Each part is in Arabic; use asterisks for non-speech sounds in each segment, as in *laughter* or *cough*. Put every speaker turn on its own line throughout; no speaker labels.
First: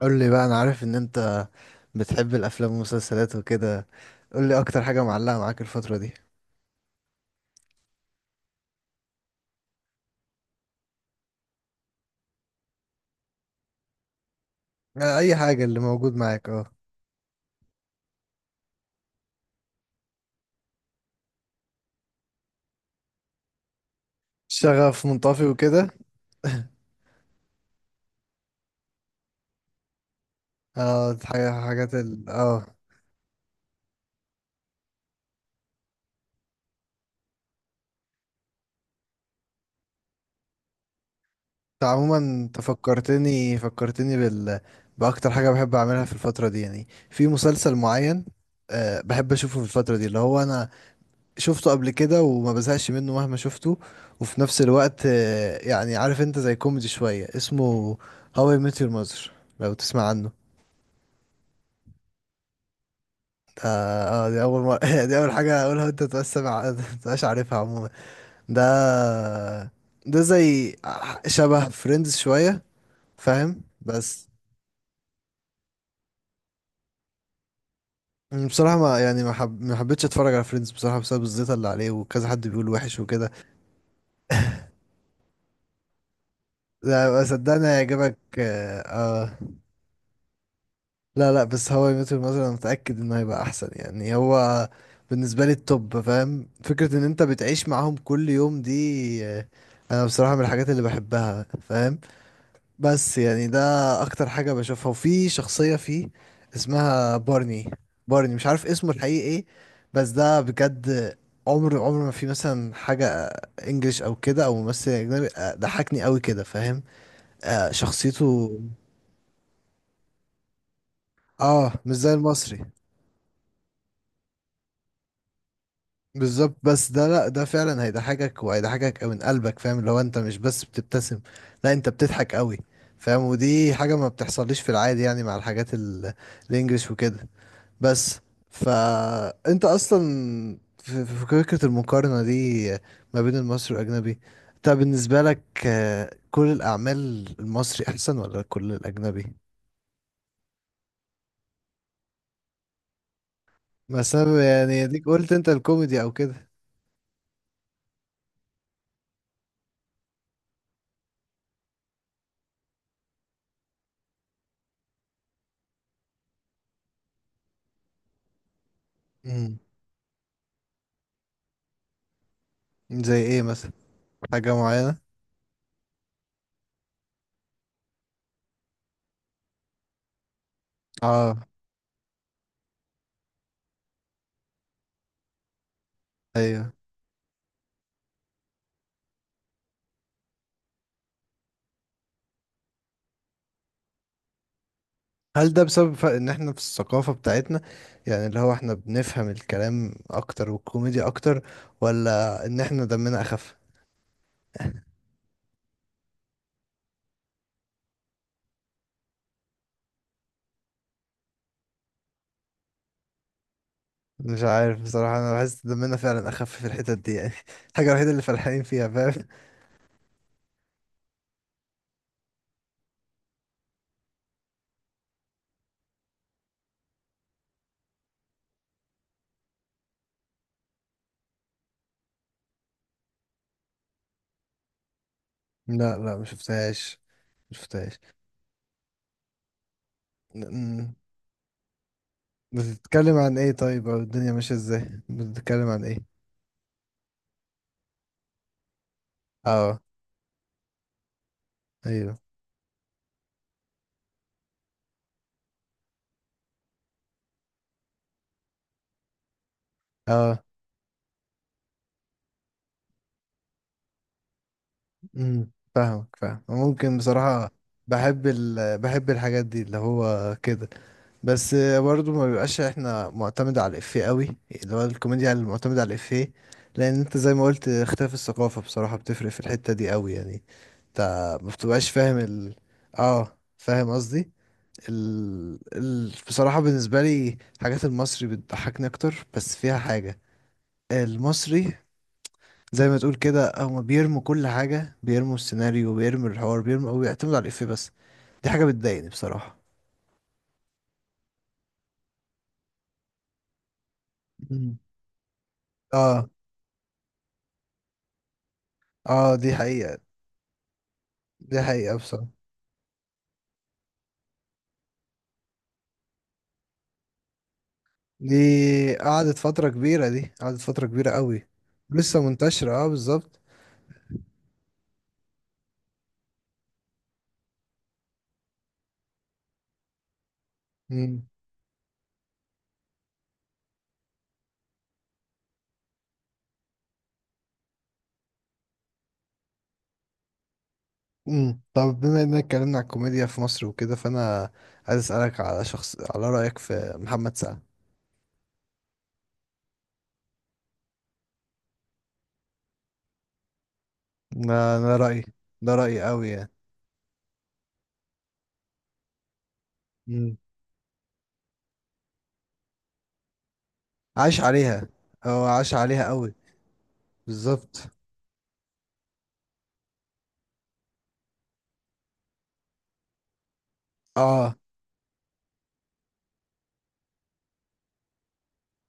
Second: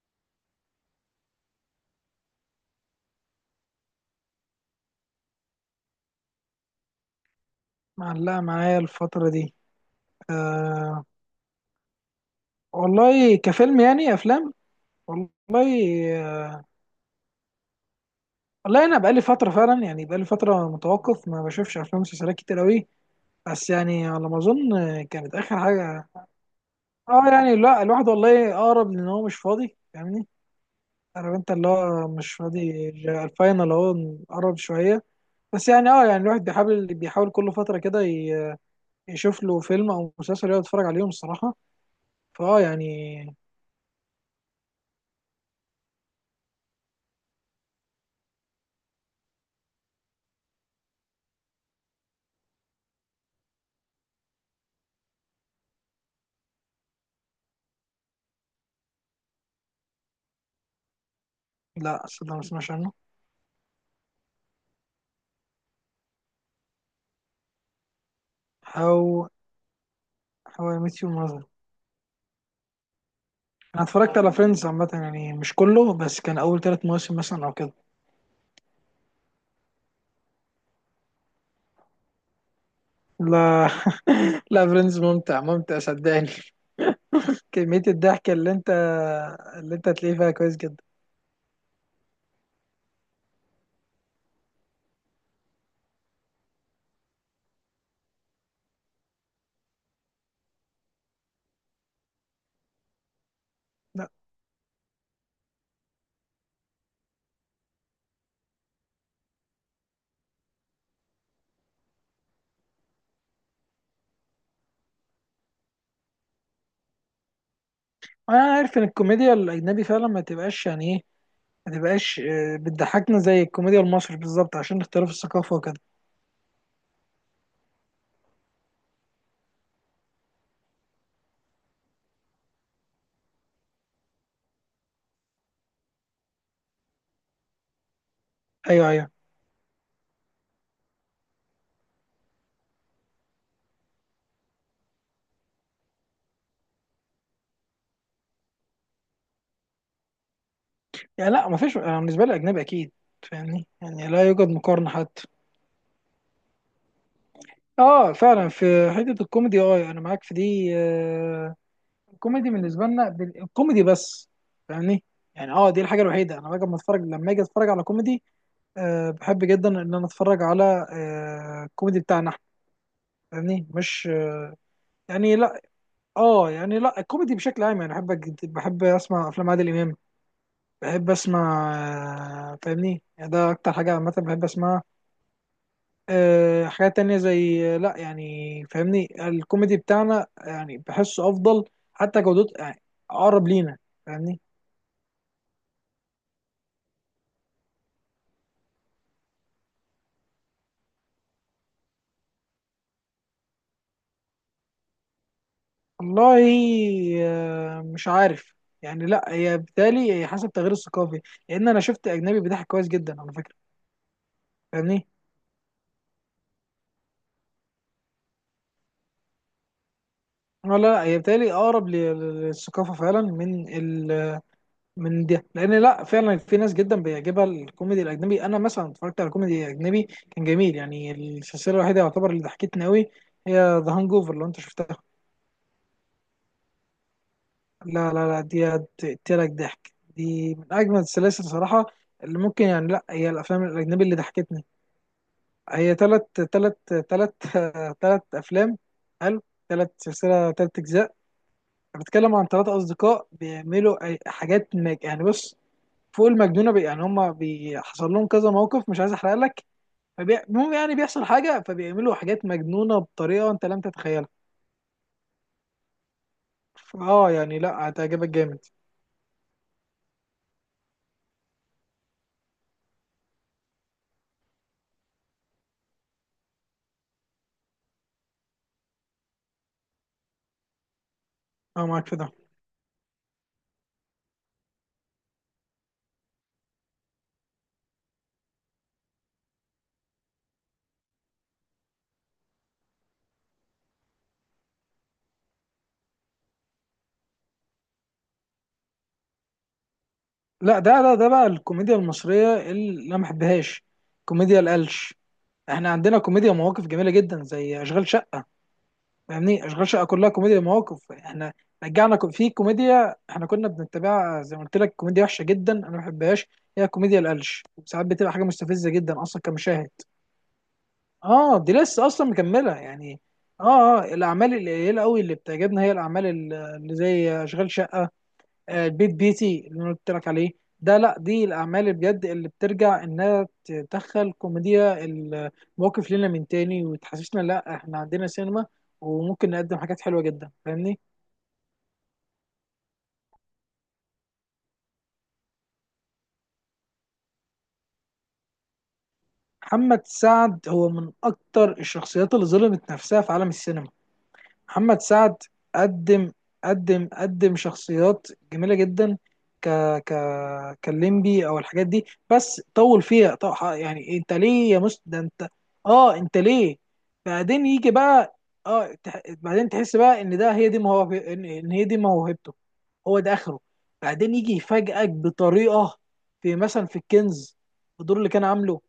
قول لي بقى، انا عارف ان انت بتحب الافلام والمسلسلات وكده. قول لي اكتر حاجه معلقه معاك الفتره دي.
معلقة معايا الفترة دي. أه. والله كفيلم، يعني أفلام.
آه، اي حاجه
والله.
اللي موجود معاك.
أه
اه
والله أنا بقالي فترة فعلا، يعني بقالي فترة متوقف، ما بشوفش أفلام ومسلسلات كتير أوي. بس يعني على ما أظن
شغف
كانت
منطفي
آخر
وكده.
حاجة.
*laughs*
يعني لا، الواحد والله أقرب، لأن هو مش فاضي، فاهمني.
اه
عارف أنت اللي
حاجات
هو
ال
مش
اه
فاضي، الفاينل أهو، قرب شوية. بس يعني أه يعني الواحد بيحاول كل فترة كده، يشوف له فيلم أو مسلسل يقعد يتفرج عليهم الصراحة.
انت عموما،
فأه يعني
فكرتني باكتر حاجه بحب اعملها في الفتره دي، يعني في مسلسل معين. بحب اشوفه في الفتره دي، اللي هو انا شفته قبل كده وما بزهقش منه مهما شفته. وفي نفس الوقت، يعني عارف انت زي كوميدي شوية اسمه هاو اي ميت يور ماذر. لو تسمع عنه.
لا، صدق، ما سمعش عنه.
ده اه دي اول مرة. *laughs* دي اول حاجة اقولها انت تبقاش سامع. *laughs* تبقاش عارفها عموما. ده
او هاو
زي
اي ميت يو ماذر.
شبه فريندز شوية، فاهم
انا اتفرجت
بس.
على فريندز عامه، يعني مش كله، بس كان اول ثلاث مواسم مثلا او كده.
بصراحة ما يعني ما, حب... ما حبيتش اتفرج على فريندز بصراحة، بسبب الزيطة اللي عليه وكذا حد بيقول وحش وكده.
لا *laughs* لا، فريندز ممتع ممتع صدقني.
لا، صدقني
كميه
هيعجبك،
الضحك اللي انت،
اه. آه.
اللي انت هتلاقيه فيها كويس جدا.
لا، لا، بس هو مثلا متأكد انه هيبقى احسن، يعني هو بالنسبة لي التوب. فاهم فكرة ان انت بتعيش معاهم كل يوم دي، انا بصراحة من الحاجات اللي بحبها، فاهم. بس يعني ده
لا،
اكتر حاجة بشوفها. وفي شخصية فيه اسمها بارني. بارني مش عارف اسمه الحقيقي ايه، بس ده بجد، عمر عمر ما في مثلا حاجة انجليش او كده او ممثل اجنبي، ضحكني قوي كده، فاهم.
انا
شخصيته.
عارف ان الكوميديا الاجنبي فعلا ما تبقاش يعني ايه،
اه،
ما
مش زي
تبقاش
المصري
بتضحكنا زي الكوميديا المصري بالظبط عشان اختلاف الثقافه وكده.
بالظبط. بس ده، لا، ده فعلا هيضحكك وهيضحكك من قلبك، فاهم؟ اللي هو انت مش بس بتبتسم، لا، انت بتضحك قوي. فاهم؟ ودي حاجة ما بتحصليش في العادي، يعني مع الحاجات الانجليش وكده بس.
ايوه ايوه.
فانت اصلا، في فكرة المقارنة دي ما بين المصري والاجنبي، انت بالنسبة لك، كل الاعمال المصري احسن ولا كل الاجنبي؟
يعني لا، ما فيش، أنا بالنسبه لي اجنبي اكيد، فاهمني، يعني لا
مثلا
يوجد
يعني
مقارنه
ديك،
حتى.
قلت انت الكوميدي او كده.
اه فعلا، في حته الكوميدي، اه انا معاك في دي الكوميدي بالنسبه لنا الكوميدي بس، فاهمني. يعني اه، دي الحاجه الوحيده، انا باجي لما اتفرج، لما اجي اتفرج على كوميدي، أه بحب
امم
جدا ان انا اتفرج على، أه الكوميدي بتاعنا احنا.
زي ايه
فاهمني،
مثلا؟
مش
حاجة
أه،
معينة؟
يعني لا. اه يعني لا، الكوميدي بشكل عام، يعني بحب بحب اسمع افلام عادل امام، بحب
اه،
اسمع، أه، فاهمني، يعني ده اكتر حاجه عامه بحب اسمعها. أه
ايوه.
حاجات تانية زي لا يعني، فاهمني الكوميدي بتاعنا يعني بحسه افضل، حتى جودته يعني، اقرب لينا، فاهمني.
هل ده بسبب ان احنا في الثقافة بتاعتنا، يعني اللي هو احنا بنفهم الكلام اكتر والكوميديا اكتر، ولا ان احنا دمنا اخف؟
والله مش عارف. يعني لا، هي بالتالي هي حسب التغيير الثقافي، لان انا شفت اجنبي بيضحك كويس جدا على فكره،
مش عارف
فاهمني.
بصراحة، انا بحس دمنا فعلا اخف في الحتت دي يعني. *laughs* الحاجة الوحيدة اللي فالحين فيها، فاهم.
لا هي بالتالي اقرب للثقافه فعلا، من ال، من ده. لان لا، فعلا في ناس جدا بيعجبها الكوميدي الاجنبي. انا مثلا اتفرجت على كوميدي اجنبي كان جميل، يعني السلسله الوحيده يعتبر اللي ضحكتني قوي هي ذا هانج اوفر، لو انت شفتها.
لا، لا، مشفتهاش. مشفتهاش.
لا, دي هتقتلك ضحك،
م-
دي من
م.
اجمل السلاسل صراحه. اللي ممكن، يعني لا،
بتتكلم
هي
عن ايه
الافلام
طيب؟ او
الاجنبي اللي
الدنيا ماشية
ضحكتني.
ازاي، بتتكلم عن
هي
ايه؟
تلت *laughs* تلت افلام. حلو.
اه،
تلت سلسله تلت اجزاء.
ايوه.
بتكلم عن تلات اصدقاء بيعملوا حاجات مج... يعني بص، فوق المجنونه بي... يعني هما بيحصل لهم كذا موقف، مش عايز احرق لك. فبي...
اه.
المهم يعني بيحصل حاجه فبيعملوا حاجات مجنونه بطريقه انت لم تتخيلها.
فاهمك، فاهم. ممكن
اه
بصراحة.
يعني لا، هتعجبك جامد.
بحب الحاجات دي اللي هو كده. بس برضه ما بيبقاش احنا معتمد على الإفيه قوي، اللي هو الكوميديا اللي معتمدة على الإفيه. لأن انت زي ما قلت، اختلاف الثقافة بصراحة بتفرق في الحتة دي قوي يعني. انت ما
اه
بتبقاش
معاك في
فاهم
ده.
اه، فاهم قصدي. بصراحة بالنسبة لي حاجات المصري بتضحكني أكتر، بس فيها حاجة. المصري زي ما تقول كده، هما بيرموا كل حاجة، بيرموا السيناريو، بيرموا الحوار، بيرموا أو بيعتمدوا على الإفيه بس. دي حاجة بتضايقني بصراحة.
لا ده بقى الكوميديا المصريه اللي انا ما بحبهاش، كوميديا
مم.
القلش. احنا عندنا
اه،
كوميديا مواقف جميله جدا، زي اشغال شقه.
اه، دي
يعني اشغال
حقيقة.
شقه كلها كوميديا مواقف. احنا
دي حقيقة
رجعنا
بصراحة.
في كوميديا احنا كنا بنتبعها، زي ما قلت لك، كوميديا وحشه جدا انا ما بحبهاش، هي كوميديا القلش. ساعات بتبقى حاجه مستفزه
دي
جدا اصلا كمشاهد.
دي قعدت فترة كبيرة قوي.
اه دي لسه
لسه
اصلا مكمله
منتشرة، اه،
يعني.
بالظبط.
اه اه, الاعمال القليله قوي اللي بتعجبنا هي الاعمال اللي زي اشغال شقه، البيت بيتي اللي انا قلت لك عليه. ده لا،
مم.
دي الاعمال اللي بجد، اللي بترجع انها تدخل كوميديا المواقف لنا من تاني، وتحسسنا لا احنا عندنا سينما وممكن نقدم حاجات حلوه جدا، فاهمني.
مم. طب بما اننا اتكلمنا على الكوميديا في مصر وكده، فانا عايز اسألك على رأيك في محمد سعد.
محمد سعد هو من اكتر الشخصيات اللي ظلمت نفسها في عالم السينما.
ده انا
محمد
رأيي،
سعد
ده رأيي قوي
قدم
يعني.
قدم شخصيات جميله جدا. ك ك
مم.
كليمبي او الحاجات دي، بس طول فيها طو... يعني انت
عاش
ليه يا
عليها.
مست، ده
هو
انت.
عاش عليها
اه
قوي.
انت ليه بعدين
بالظبط.
يجي بقى. اه تح... بعدين تحس بقى ان ده هي دي موهب، ان إن هي دي موهبته، هو ده اخره. بعدين يجي
اه،
يفاجئك بطريقه، في مثلا في الكنز، الدور اللي كان عامله،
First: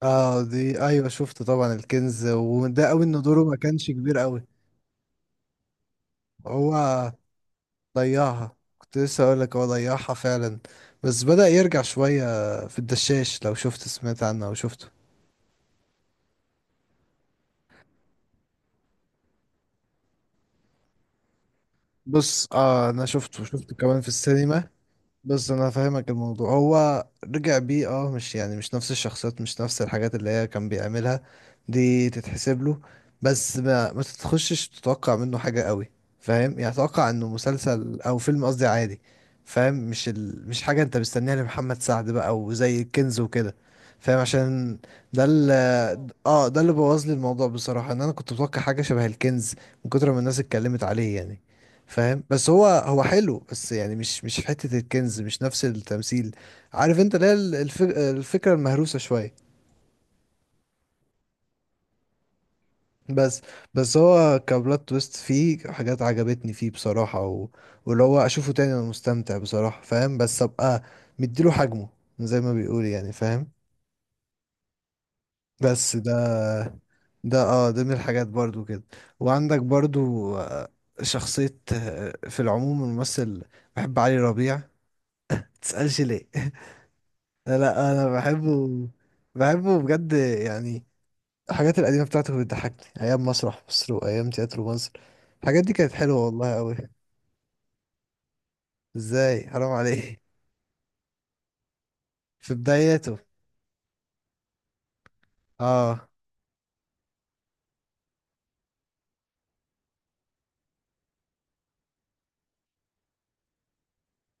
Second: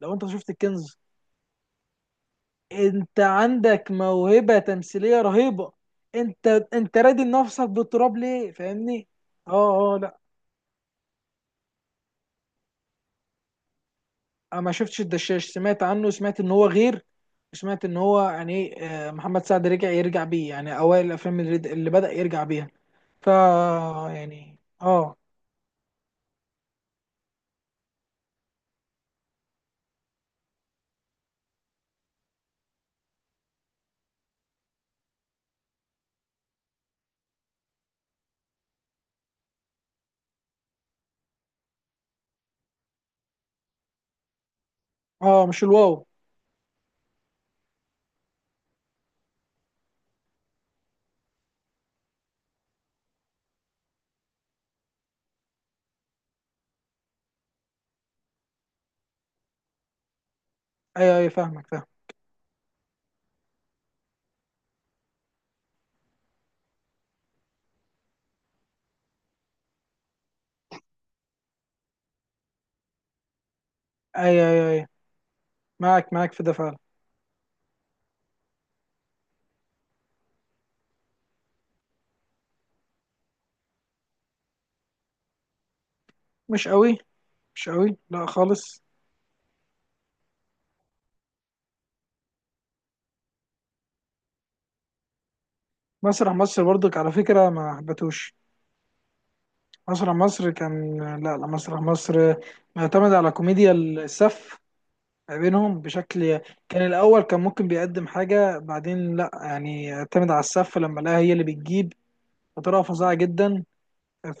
لو انت
اه،
شفت
دي
الكنز.
ايوه شفت طبعا الكنز، وده قوي
انت
ان دوره ما كانش
عندك
كبير قوي.
موهبة تمثيلية رهيبة، انت،
هو
انت رادي نفسك بالتراب ليه،
ضيعها. كنت
فاهمني.
لسه اقول لك هو
اه اه,
ضيعها
لا،
فعلا. بس بدأ يرجع شوية في الدشاش، لو شفت سمعت عنه او
انا ما
شفته.
شفتش الدشاش، سمعت عنه، سمعت ان هو غير، سمعت ان هو يعني ايه، محمد سعد رجع، يرجع بيه يعني اوائل الافلام اللي بدأ يرجع
بص،
بيها.
انا
ف،
شفته كمان في
يعني
السينما.
اه.
بس انا فاهمك، الموضوع هو رجع بيه، مش يعني، مش نفس الشخصيات، مش نفس الحاجات اللي هي كان بيعملها. دي تتحسب له. بس ما تتخشش تتوقع منه حاجة قوي. فاهم يعني؟ اتوقع انه مسلسل او فيلم، قصدي عادي. فاهم. مش حاجة انت مستنيها لمحمد سعد بقى وزي الكنز وكده. فاهم، عشان ده
اه مش الواو.
اه، ده اللي بوظ لي الموضوع بصراحة، ان انا كنت متوقع حاجة شبه الكنز من كتر ما الناس اتكلمت عليه يعني. فاهم. بس هو حلو، بس يعني مش حتة الكنز، مش نفس التمثيل. عارف انت اللي هي الفكرة المهروسة شوية.
ايوه ايوه، فاهمك فاهم.
بس هو كبلوت تويست، فيه حاجات عجبتني فيه بصراحة، واللي هو اشوفه تاني انا مستمتع بصراحة، فاهم. بس ابقى مديله حجمه، زي ما بيقول يعني، فاهم.
ايوه ايوه ايوه،
بس
معاك معاك
ده،
في ده فعلا.
ده من الحاجات برضو كده. وعندك برضو، شخصية، في العموم الممثل بحب علي ربيع. متسألش ليه. *laughs*
مش قوي. مش
لا،
قوي
انا
لا
بحبه.
خالص.
بحبه بجد يعني، الحاجات القديمه بتاعته بتضحكني، ايام مسرح مصر وايام تياترو مصر. الحاجات دي كانت حلوه
مسرح
والله
مصر
قوي.
برضك على فكرة ما حبتوش.
ازاي؟ حرام
مسرح
عليه.
مصر كان، لا لا، مسرح مصر
في
معتمد
بداياته.
على كوميديا السف ما بينهم
اه.
بشكل. كان الأول كان ممكن بيقدم حاجة، بعدين لا، يعني اعتمد على السف لما لقاها هي اللي بتجيب بطريقة فظيعة جدا.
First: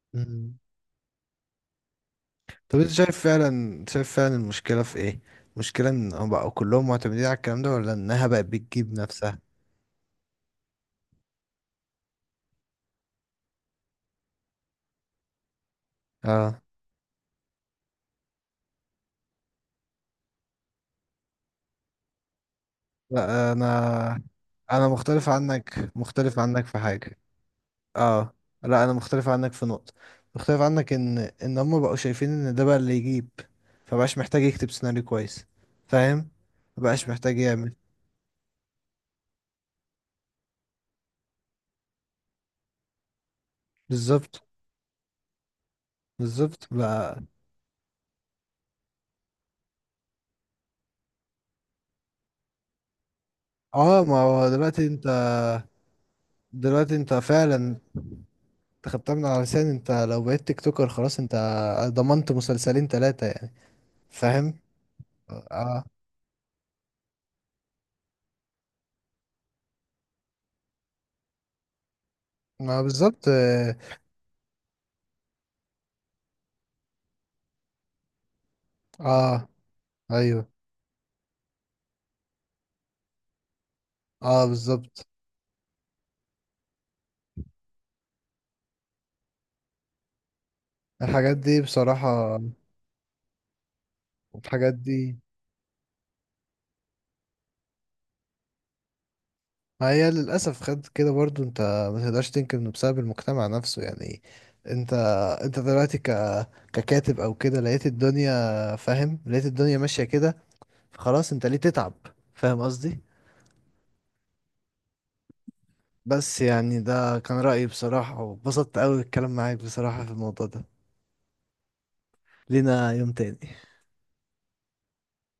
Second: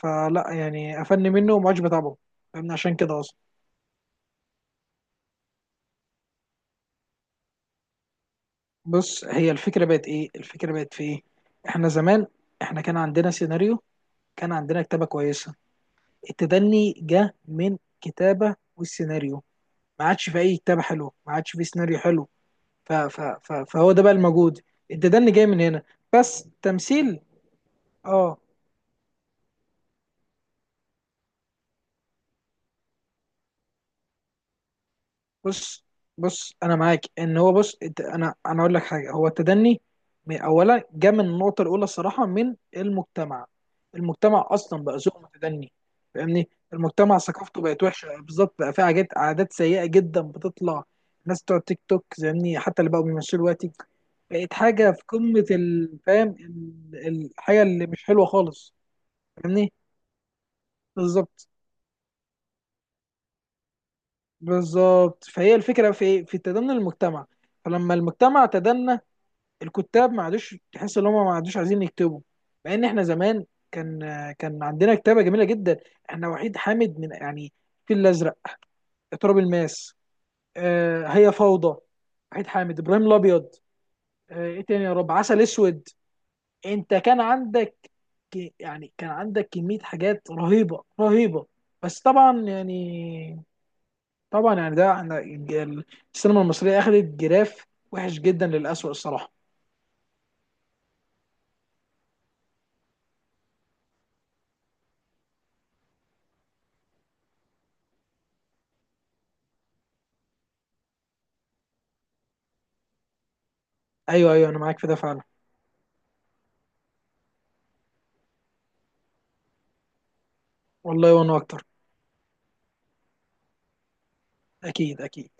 فلا
مم.
يعني قفلني منه وما عادش بتابعه. فاهمني،
طب انت
عشان كده أصلا.
شايف فعلا المشكله في ايه؟ المشكله ان هم بقوا كلهم معتمدين على الكلام ده، ولا انها بقت بتجيب نفسها؟
هي الفكرة بقت إيه، الفكرة بقت في إيه. إحنا زمان، إحنا كان عندنا سيناريو، كان عندنا كتابة كويسة.
اه،
التدني جه من كتابة والسيناريو، ما عادش في أي كتابة حلوة، ما عادش في سيناريو حلو. ف ف
لا،
ف فهو ده بقى
انا
الموجود،
انا
الديدان اللي جاي من هنا،
مختلف
بس
عنك في حاجه.
تمثيل.
اه،
اه.
لا، انا مختلف عنك في نقطة، مختلف عنك ان هم بقوا شايفين ان ده بقى اللي يجيب، فبقاش محتاج يكتب سيناريو كويس.
بص
فاهم.
بص انا معاك،
مبقاش
ان
محتاج
هو
يعمل.
بص، انا اقول لك حاجه، هو التدني، اولا جه من النقطه الاولى الصراحه من المجتمع.
بالظبط.
المجتمع اصلا بقى ذوق متدني، فاهمني،
بالظبط
المجتمع
بقى،
ثقافته بقت وحشه بالظبط، بقى في حاجات عادات سيئه جدا بتطلع، الناس بتوع تيك توك، فاهمني، حتى اللي بقوا بيمثلوا دلوقتي
اه. ما هو
بقت حاجه في قمه الفهم،
دلوقتي انت
الحاجه
فعلا.
اللي مش حلوه خالص،
انت خدتها من على لسان.
فاهمني،
انت لو بقيت تيك توكر خلاص، انت
بالظبط.
ضمنت مسلسلين ثلاثة يعني. فاهم.
بالظبط، فهي
اه،
الفكره في ايه؟ في تدني المجتمع. فلما المجتمع تدنى، الكتاب ما عادوش، تحس ان هم ما عادوش عايزين يكتبوا. مع
ما
ان احنا
بالظبط،
زمان
اه،
كان، كان عندنا كتابه جميله جدا. احنا وحيد حامد، من يعني الفيل الازرق، تراب
آه،
الماس،
ايوه،
آه هي فوضى، وحيد حامد، ابراهيم الابيض، آه
اه،
ايه تاني يا
بالظبط.
رب، عسل اسود. انت كان عندك، يعني كان عندك كميه حاجات رهيبه
الحاجات
رهيبه.
دي
بس
بصراحة،
طبعا يعني،
الحاجات
ده
دي
انا السينما المصريه اخذت جراف وحش جدا للاسوء الصراحه.
ما هي للأسف، خد كده برضو انت، ما تقدرش تنكر انه بسبب المجتمع نفسه يعني. انت، دلوقتي ككاتب او كده، لقيت الدنيا، فاهم. لقيت الدنيا ماشية كده، خلاص انت ليه تتعب؟ فاهم قصدي.
ايوه ايوه, انا معاك في ده فعلا.
بس يعني ده كان رأيي بصراحة، وبسطت قوي الكلام معاك بصراحة في الموضوع ده.
والله، وانا اكتر.
لينا يوم تاني.
اكيد اكيد.